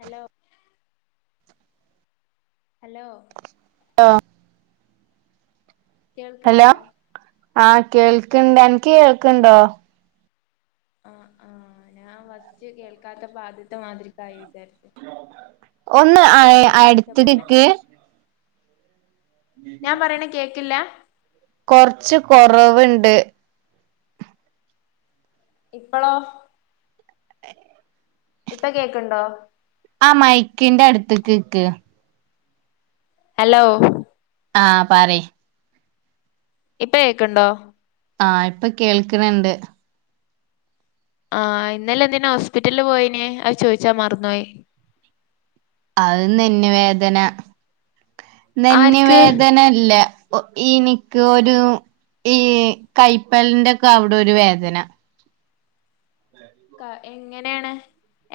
Hello hello [unintelligible] hello കേൾക്ണ്ടോ? ആഹ് കേൾക്ണ്ട്. അൻക്ക് കേൾക്ണ്ടോ? ആഹ് ആഹ് ഞാൻ വസ്റ്റ് കേൾക്കാത്തപ്പ ആദ്യത്തെ മാതിരിക്കായി വിചാരി ഒന്ന് അയ് വിളിച്ച പോലെ അടുത്തിക്കിക്ക്. ഞാൻ പറിണെ കേക്കില്ല? കൊർച്ച് കൊറവ്ണ്ട്. ഇപ്പളോ? ഇപ്പ കേക്ണ്ടോ? ആ മയ്ക്കിന്റെ അടുത്ത്ക്ക് ക്ക്. ഹെലോ. ആഹ് പറി. ഇപ്പ കേക്ണ്ടോ? ആഹ് ഇപ്പ കേൾക്ണ് ണ്ട്. ആഹ് ഇന്നലെ എന്തിനാ ഹോസ്പിറ്റൽല് പോയിന്യേ. അത് ചോയിച്ചാൻ മർന്നോയി. അഹ് നെന്നു വേദന. നെന്ന് ആർക്ക് വേദനല്ല ഇന്ക്ക് ഒരു ഈ കയ്പ്പൽന്റെ ഒക്കെ അവ്ടെ ഒരു വേദന. ക എങ്ങനേണ്?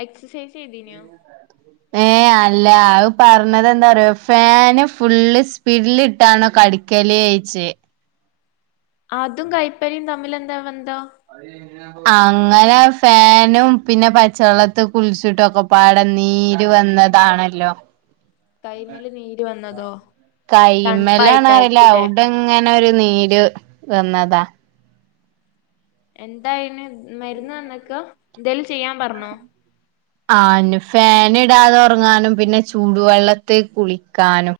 എക്സസൈസ് ചെയ്തി ഏഹ് അ അല്ല അത് പറഞ്ഞത് എന്താറോ ഫാന് ഫുള്ള് സ്പീഡില് ഇട്ടാണോ കട്ക്കല് എയ്ച്ച് അതും കൈപ്പരിയും തമ്മിലെന്താ ബെന്തം പണി കഴിഞ്ഞ അങ്ങനെ ഫാനും പിന്നെ പച്ചവെള്ളത്തി കുളിച്ചിട്ടു ഒക്കെപാടെ നീര് വന്ന് താണല്ലോ കൈമേല് നീര് വന്നതോ തണുപ്പായിരിക്കുല്ലേ? ങ്ങനെ ഒരു നീര് വന്നതാ എന്തായിന് മരുന്ന് തന്നക്ക എന്തേലും ചെയ്യാൻ പറഞ്ഞോ? ആഹ് ന് ഫാന് ഇടാതെ ഉറങ്ങാനും പിന്നെ ചൂടുവെള്ളത്ത് കുളിക്കാനും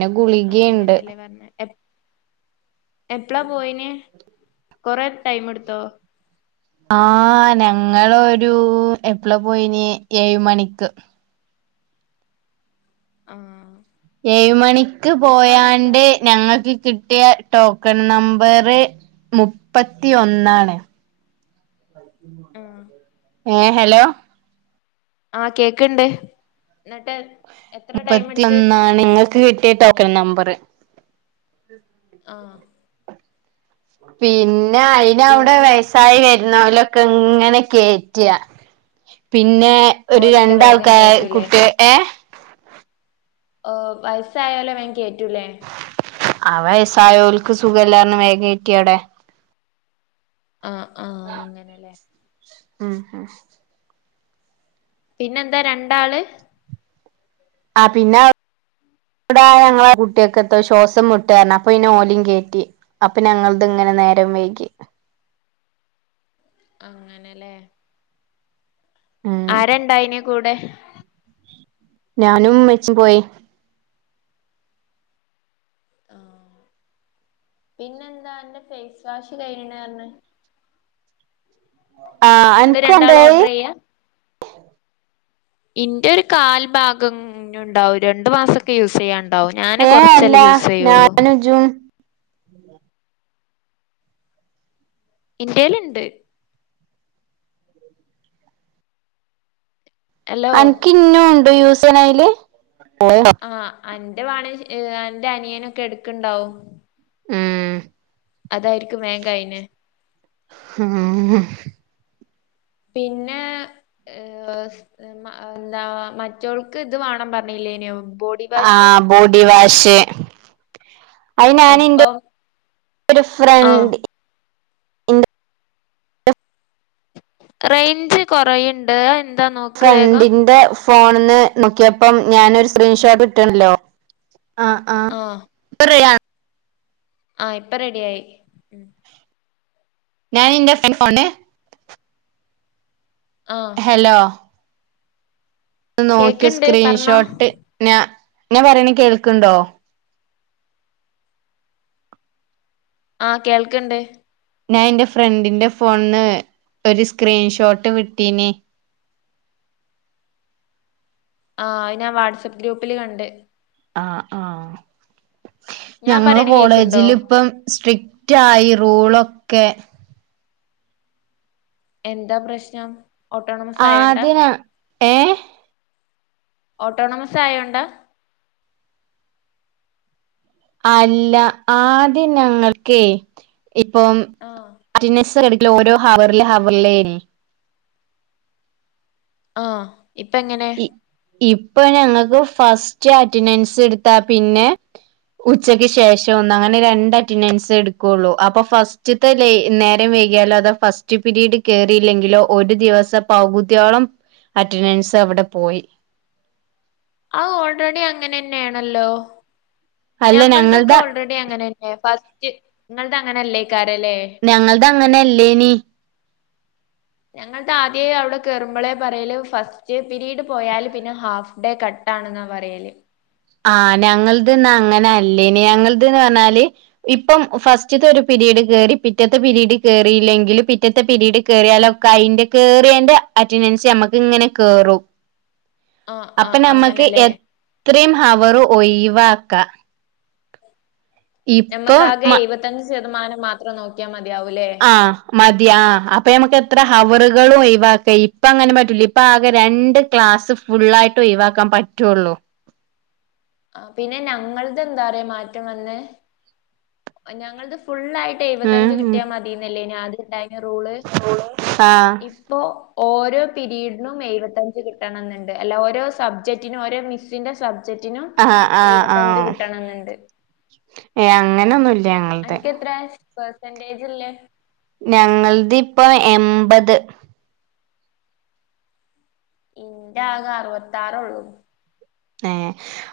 ന്നെ ഗുളികീണ്ട് പറഞ്ഞെ എപ് എപ്പളാ പോയിനെ കൊറെ ടൈം എട്ത്തോ ആഹ് ഞങ്ങളൊരു എപ്പള പോയിനെ ഏഴ് മണിക്ക് ആഹ് ഏഴ് മണിക്ക് പോയാണ്ട് ഞങ്ങൾക്ക് കിട്ടിയ ടോക്കൺ നമ്പറ് മുപ്പത്തി ഒന്നാണ് ആ ഏ ഹലോ ആഹ് കേക്ക്ണ്ട് എന്നിട്ട് എത്ര ടൈം എടുത്ത് മുപ്പത്തിയൊന്നാണ് ങ്ങൾക്ക് കിട്ടിയാ ടോക്കൺ നമ്പറ്. ആഹ് പിന്നെ അയിന് അവിടെ പിന്നെ വയസ് സായി വരുന്നവലൊക്കെ ഇങ്ങനെ കേറ്റ പിന്നെ. ഒരു ഓലൊക്കെ വേഗം രണ്ടാൾക്കാ കേറ്റൂലേ കുട്ടി ഏഹ് ഓ വയസ്സായൊലെ വേം കേറ്റൂല്ലേ. ആഹ് വയസ്സായോൽക്ക് സുഖല്ലർഞ്ഞ് വേ കേറ്റി അവിടെ. ആഹ് ആഹ് ഉം ഹ് പിന്നെന്താ രണ്ടാള് ആഹ് പിന്നെ. ഇവിട് [inaudible] കുട്ടിയൊക്കെ എത്തോ ശ്വാസം മുട്ടാന്നറിഞ്ഞ അപ്പൊ പിന്നെ ഓലെയും കേറ്റി. അപ്പൊ ഞങ്ങളത് ഇങ്ങനെ നേരം വൈകി. അങ്ങനെ ലേ... ഉം ആരണ്ടായിനെ കൂടെ? ഞാനും മ്മച്ചിം പോയി. ആഹ് പിന്നെന്താ ഇന്റെ ഫേസ് വാഷ് കഴിയണ പറഞ്ഞെ. ആഹ. നിങ്ങള് രണ്ടാള് ഓർഡർ ചെയ്യാ? ഇന്റെ ഒരു കാൽ ഭാഗം ഇനിം ഉണ്ടാവും രണ്ടു മാസൊക്കെ യൂസ് ചെയ്യാണ്ട്. ഉണ്ടാവും ഞാന് കുറച്ചല്ലേ യൂസ് ചെയ്യുള്ളൂ. ജും ഇന്റെല് ഇണ്ട് ഹലോ അനക്കിന്നും ഉണ്ട് യൂസേനയില്. ആ് അന്റെ വാണെ അന്റെ അനിയനൊക്കെ എടുക്കണ്ടാവും. ഉം. അതായിരിക്കും വേഗം കഴിഞ്ഞേ. ആഹ്. പിന്നെ ഏഹ്... എന്താ മറ്റോൾക്ക് ഇത് വേണം പറഞ്ഞില്ലേനോ ബോഡി വാഷ് ആഹ് ബോഡി വാഷ്. അത് ഞാൻ ഇന്റെ അപ്പം ഒരു ആഹ് ഫ്രണ്ട്. എന്റെ റേഞ്ച് കൊറുണ്ട്. ഫ്രണ്ടിന്റെ ഫോണന്ന് നോക്കിയപ്പം ഞാനൊരു സ്ക്രീൻഷോട്ട് കിട്ടണല്ലോ ആഹ് ത്രയ [unintelligible] ആഹ് ഇപ്പെ റെട്യായി ഉം. ഞാന് ഇന്റെ ഫോണ്ട്. ആഹ്. ഹലോ.. നോക്കിയ കേക്ക്ണ്ട് പറഞ്ഞോ സ്ക്രീൻഷോട്ട് ഞാ ഞാൻ പറയണ കേൾക്കണ്ടോ ആ കേൾക്കണ്ട്. ഞാൻ എന്റെ ഫ്രണ്ടിന്റെ ഫോണന്ന് ഒരു സ്ക്രീൻഷോട്ട് വിട്ടീനെ. ആ ഞാൻ വാട്സആപ്പ് ഗ്രൂപ്പില് കണ്ട്. ആ ആ ഞാൻ ഞങ്ങള് പറയണ കേക്ക്ണ്ടോ കോളേജിൽ ഇപ്പം സ്ട്രിക്റ്റ്. ഉറ്റായി റൂളൊക്കെ. എന്താ പ്രശ്നം ഓട്ടോണമസ് ആയണ്ടാ? ആദ്യ ഏഹ് ഓട്ടോണമസായോണ്ട. അല്ല ആദ്യം ഞങ്ങൾക്കെ ഇപ്പം. ആഹ് റ്റൻന്റൻസ് എട്ക്കല് ഓരോ ഹവറില് ഹവറിലേയ്നി. ആഹ് ഇപ്പങ്ങനെ. ഇ ഇപ്പൊ ഞങ്ങക്ക് ഫസ്റ്റ് അറ്റൻഡൻസ് ഇട്ത്താ പിന്നെ. ഉച്ചക്ക് ശേഷോന്ന് അങ്ങനെ രണ്ടറ്റണ്ടൻഡ്‌സ് എടുക്കൊള്ളു അപ്പൊ ഫസ്റ്റ്. ത് ലെ നേരം വൈകിയാലോ അത് ഫസ്റ്റ്പിരീഡ് കേറീലെങ്കിലോ ഒരു ദിവസം പകുത്യോളം. അറ്റനൻസ് അവടെ പോയി. അഹ് ഓൾറെഡി അങ്ങനെന്നേണല്ലോ അല്ല ഞങ്ങൾതൊക്കെ ഞങ്ങൾടെ ഓൾറെ ഇന്റെ അങ്ങനന്നേ ഫസ്റ്റ് ഇങ്ങൾത് അങ്ങനെല്ലയ്ക്കാരലേ. ഞങ്ങളതങ്ങനല്ലയ്നി. ഞങ്ങളതാതേ അവിടെ കേറുമ്പളെ പറയല് ഫസ്റ്റ് പിരീഡ് പോയാല് പിന്നെ ഹാഫ് ഡേ കട്ട് ട്ടാണെന്നാ പറയല്. ആഹ് ഞങ്ങള്ത് ന്നാ അങ്ങനെല്ലയ്നി ഞങ്ങള്ത് ന്ന് പറഞ്ഞാല്. ഇപ്പം ഫസ്റ്റ്ത്തൊരു പിരീഡ്കേറി പിറ്റത്തെ പിരീഡ് കേറിയില്ലെങ്കില് പിറ്റത്തെ പിരീഡ്കേറിയാലോ കയിന്റെ കേറെയെന്റെ അറ്റൻഡൻസമ്മക്കിങ്ങനെ കേറും. ആഹ് അപ്പ ആഹ് നമ്മക്ക് അങ്ങനെല്ലേ എത്രിം ഹവറ് ഒയിവാക്കാ. നമ്മക്കാകെ എയ്പത്തഞ്ച് ശതമാനം മാത്രം നോക്കിയാമതിയാവൂലേ. ആഹ് മതി ആഹ് അപ്പമ്മക്ക് എത്ര ഹവറുകളു ഒ ഴിവാക്ക ഇപ്പങ്ങനെ പറ്റൂലെയ്‌. ഇപ്പ ആകെ രണ്ട് ക്ലാസ് ഫുള്ളായിട്ടൊയിവക്കാം പറ്റുള്ളൂ. ആ പിന്നെ ഞങ്ങളതെന്താറിയോ മാറ്റം വന്നെ ഞങ്ങളത് ഉം ഫുള്ളായിട്ടെയ്പത്തഞ്ച് ഉം കിട്ട്യാമതിനെല്ല്യയിനി അദ്യണ്ടായേ യെ റൂള് ആഹ് ഇപ് പ്പോ ഓരോ പീരീഡിനും എയ് പത്തഞ്ച് കിട്ടണന്ന്ണ്ട് അല്ല ഓരോ സബ്ജക് റ്റിനും ഓരോ മിസിന്റെ സബ് ജറ്റിനും ആഹ് ആഹ് എയ്പത്തഞ്ച് ആഹ് കിട്ടണന്ന്ണ്ട്. ഏഹ് അങ്ങനൊന്നുൽ അന്ക്കത്രെ പെർസ ന്റേജ്ള്ളേ ഞങ്ങളിത്പ്പൊ എൺപത്. ഉം ഇന്റാകറുപത്താറൊള്ളൂ. ഏഹ്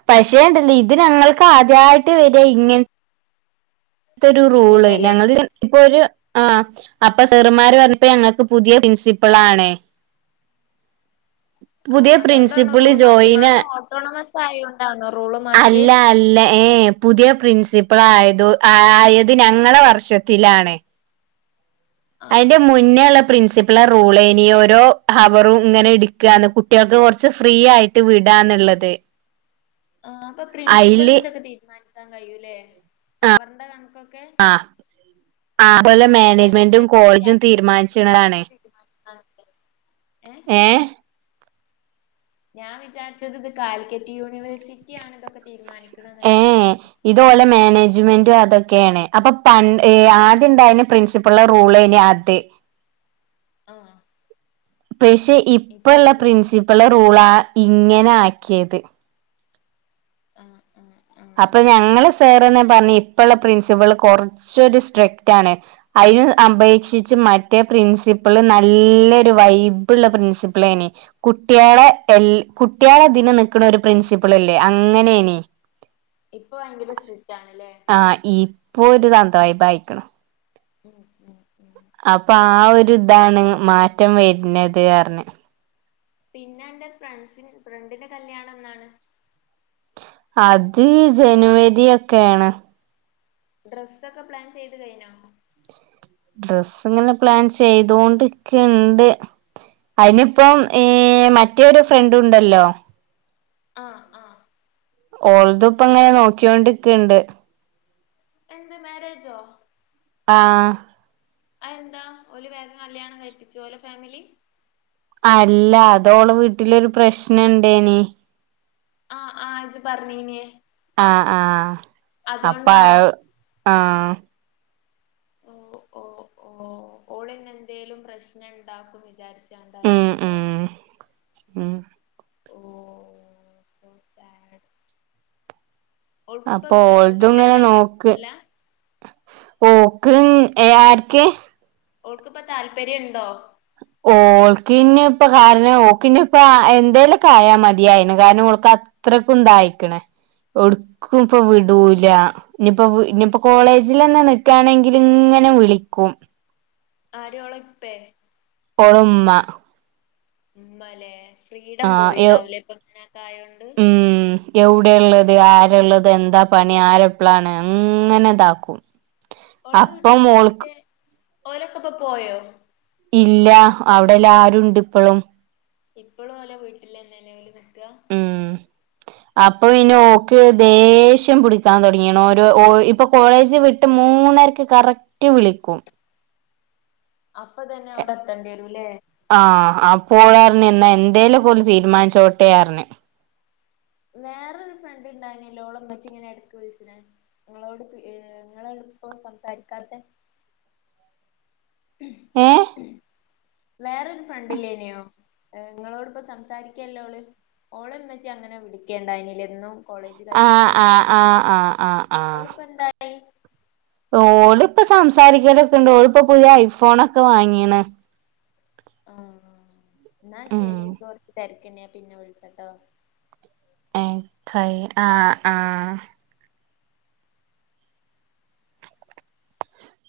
പക്ഷേണ്ടല്ലേ ഇത് ഞങ്ങൾക്കാദ്യായിട്ട് വര ഇങ്ങന ത്തൊ രു റൂള് ഇങ്ങനെല്ലേ ഞങ്ങള്ത്പ്പൊരു. ആഹ് അപ്പൊ സെറുമ്മാര് പ റഞ്ഞപ്പൊ ഞങ്ങൾക്ക് പുതിയ പ്രിൻസിപ്പളാണ്. ആഹ് പുതിയ അതോണ്ടാണോ പ്രിൻസിപ്പിള് റൂൾ ജോയിന് മാറ്റിമാണ് ഓട്ടോണമസ്. പ്പായോണ്ടാണോ റൂള് മാറ്റിയെ. അല്ല അല്ല ഏഹ് ഏഹ് ഇപ്പ പുതിയ പ്രിൻസിപ്പളായതു ആയത് ഞങ്ങളെ വർഷത്തിലാണ്. ആ അയിന്റെ മു ന്നേ ള്ള പ്രിൻസിപ്പിള റൂളാ യിനി ഓരോ ഹവറും ഇങ്ങനെ ഇട്ക്കാന്ന് കുട്ട്യാൾക്ക് കൊറച്ച് ഫ്രീ ആയി. ട്ട് വിടാന്നുള്ളത് ആ അപ്പൊ അയില് പ്രിൻസിപ്പലിന് ഇതൊക്കെ തീരുമാനിക്കാൻ കഴിയൂല്ലേ അവറടെ കണക്കൊക്കെ ആ അതുപോലെ ഞാൻ മാനേജ്മെന്റും കോളേജും വിചാരിച്ചത്എന്ധെലും [unintelligible] തീരുമാനിച്ചതാണ് തീരുമാനത് ഏഹ്. ഏ ഞാൻ വിചാരിച്ചത് ഇത് കാലിക്കറ്റ് യൂണിവേഴ്സിറ്റിയാണ്തൊക്കെ തീരുമാനിക്കണ് വിചാരിച്ച്. ഇതോലെ മാനേജ്മെന്റും അതൊക്കേണ് അപ്പൊ പൺ ഏയ് ആദ്യണ്ടയെ ന്നെ പ്രിൻസിപ്പ ഇപ്പള്ളറൂള്ന് ആത്തി ആഹ്. പഷേ ഇപ്പൊ ഇപ്പള്ളെ പുതിയ പ്രിൻസിപ്പളെ റൂളാ ഇങ്ങനെ ആക്ക്യേത്. ആഹ്. ആഹ് ആഹ് അപ്പാ ഞങ്ങളെസാറെന്നെ പറഞ്ഞ് ഇപ്പള്ളെ പ്രിൻസിപ്പിള് കൊറച്ചൊരു സ്ട്രിക്റ്റാണ്. അയ്ന് അപേക്ഷിച്ച് മറ്റേ പ്രിൻസിപ്പിള് നല്ലൊരു വൈബ്ള്ള പ്രിൻസിപ്പിൾനി കുട്ടികളെ എല്ല കുട്ടികളെ തിനെ നിക്കണ ഒരു പ്രിൻസിപ്പിൾല്ലേ അങ്ങനെനി ഇപ്പൊ ഭയങ്കര സ്ട്രിക്റ്റ് ആണല്ലേ ആഹ ഇപ്പോ ഒരു തന്തവൈബ് ആയിക്കുണ് മ് മ് അപ്പൊ ആ ഒരു ഇതാണ് മാറ്റം വരുന്നത് അർഞ്ഞ് പിന്നെ എന്റെ ഫ്രണ്ട്സി ഫ്രണ്ടിന്റെ കല്യാണം എന്നാണ് അത് ജനുവരി ഒക്കെണ് ഡ്രസ്സ ഒക്കെ പ്ലാൻ ചെയ്ത് കഴിഞ്ഞോ ഡ്രസ്സ് ഇങ്ങനെ പ്ലാൻ ചെയ്തോണ്ടിക്ണ്ട് അതിനിപ്പം ഈ മറ്റേരു ഫ്രണ്ട് ഉണ്ടല്ലോ ആഹ ആഹ ഓൾതുപ്പ ഇങ്ങനെ നോക്കിയോണ്ടിക്കണ്ട് എന്ത് മാരേജോ ആഹ അ എന്താ ഓല് വേഗം കല്യാണം കഴിപ്പിച്ചു ഓലേ ഫാമിലി അല്ല അതോള വീട്ടിലൊരു പ്രശ്നംണ്ടേനി ആഹ് ആഹ് ഇജ്ജ് പറഞ്ഞീനേ ആഹ ആഹ അപ്പ അതോണ്ടാണോ ആഹ് ആ ഓ ഓ ഓ ഓൾന്നെന്തേലും പ്രശ്ന ഉണ്ടാക്കും വിചാരിച്ച ഉം ണ്ടായിരിക്കൂല്ലേ ഉം ഉം ഓ സോ ഓൾക്ക ഇപ്പ അപ്പൊ ഓൾതും കല്യാണം ഇങ്ങനെ കഴിക്കാൻ ഇഷ്ട്ടല്ല പോക്ക് എ ആർക്കെ ഓൾക്കിപ്പോ താല്പര്യം ഉണ്ടോ ഓക് ന്നി പ്പ കാരണം ഒക്കിന്നിപ്പ എന്ധെനെക്കെ ആയാൽ മതിയായിരുന്നു കാരണം ഓൾക് അത്ര അത്രക്കെന്തായിക്കണേ ഒടുക്കും ഇപ്പൊ വിടൂല ഇനിപ്പോ ഇനിയിപ്പോ കോളേജിൽന്നെ നിക്കുകയാണെങ്കിൽ ഇങ്ങനെ വിളിക്കും ആരോള ഇപ്പേ ഓളുമ്മ ഉമ്മലെ ഫ്രീഡം ആഹ് പോയിണ്ടാവലേ ഇപ്പൊങ്ങനക്കെ ആയോണ്ട് എവിടെ ഉള്ളത് ആരള്ളത് എന്താ പണി ആരെപ്പോളാണ് അങ്ങനെ ഇതാക്കും ഓള അപ്പം വീട്ടിത്തെ മോൾക്ക് മറ്റേ ഓലൊക്കെ ഇപ്പൊ പോയോ ഇല്ല അവിടെല്ല ആരുണ്ട് ഇപ്പോഴും ഇപ്പളും ഓലെ വിട്ടല്ലന്നെലെ ഓല് നിക്ക ഉം അപ്പൊ പിന്നെ ഓക്ക് ദേഷ്യം പിടിക്കാൻ തോടഗികുന്നു ഒരേ ഓ ഇപ്പ കോളേജ് വി ട് മൂന്നരക്ക് കറക്റ്റ് വിളിക്കും അപ്പൊ തന്നെ അവിടെ എത്തേണ്ടിരുംല്ലേ ആഹ് അപ്പോ ഓള് റിഞ് എന്തേലൊക്കെ ഓൽ തീരുമാനിച്ചോട്ടെ അറിഞ് വേറരു ഫ്രണ്ട് ഉണ്ടായിന ഓളെ ളം ഇമ്മച്ചി ഇങ്ങനെടക്ക് വിളിച്ചണ നിങ്ങളോട് നിങ്ങളോട് ഇപ്പോ സംസാരിക്കാത്തെ ഏഹ് വേറൊരു ഫ്രണ്ടില്ലേനോ നിങ്ങളോട്പ്പം സംസാരിക്കല്ലോള് ഓള്ന്ന് വെച്ചാ അങ്ങനെ വിളിക്കേണ്ടായിന്യു കോളേജിൽ ആഹ് കഴിയുമ്പോത്തിന് ആഹ് ആഹ് ആഹ് ആഹ് അവളിപ്പോ എന്തായി ഓൾ ഇപ്പ സംസാരിക്കലൊക്കെ ഇണ്ട് ഓള ഇപ്പോ പുതിയ ഐഫോൺക്കെ വാങ്ങിണ് ആഹ എന്നാ ഉം ശരി ൻകൊറച്ച് തിരക്കണ്ണാ പിന്നെ വിളിച്ചട്ടോ എ [unintelligible] ആഹ ആഹ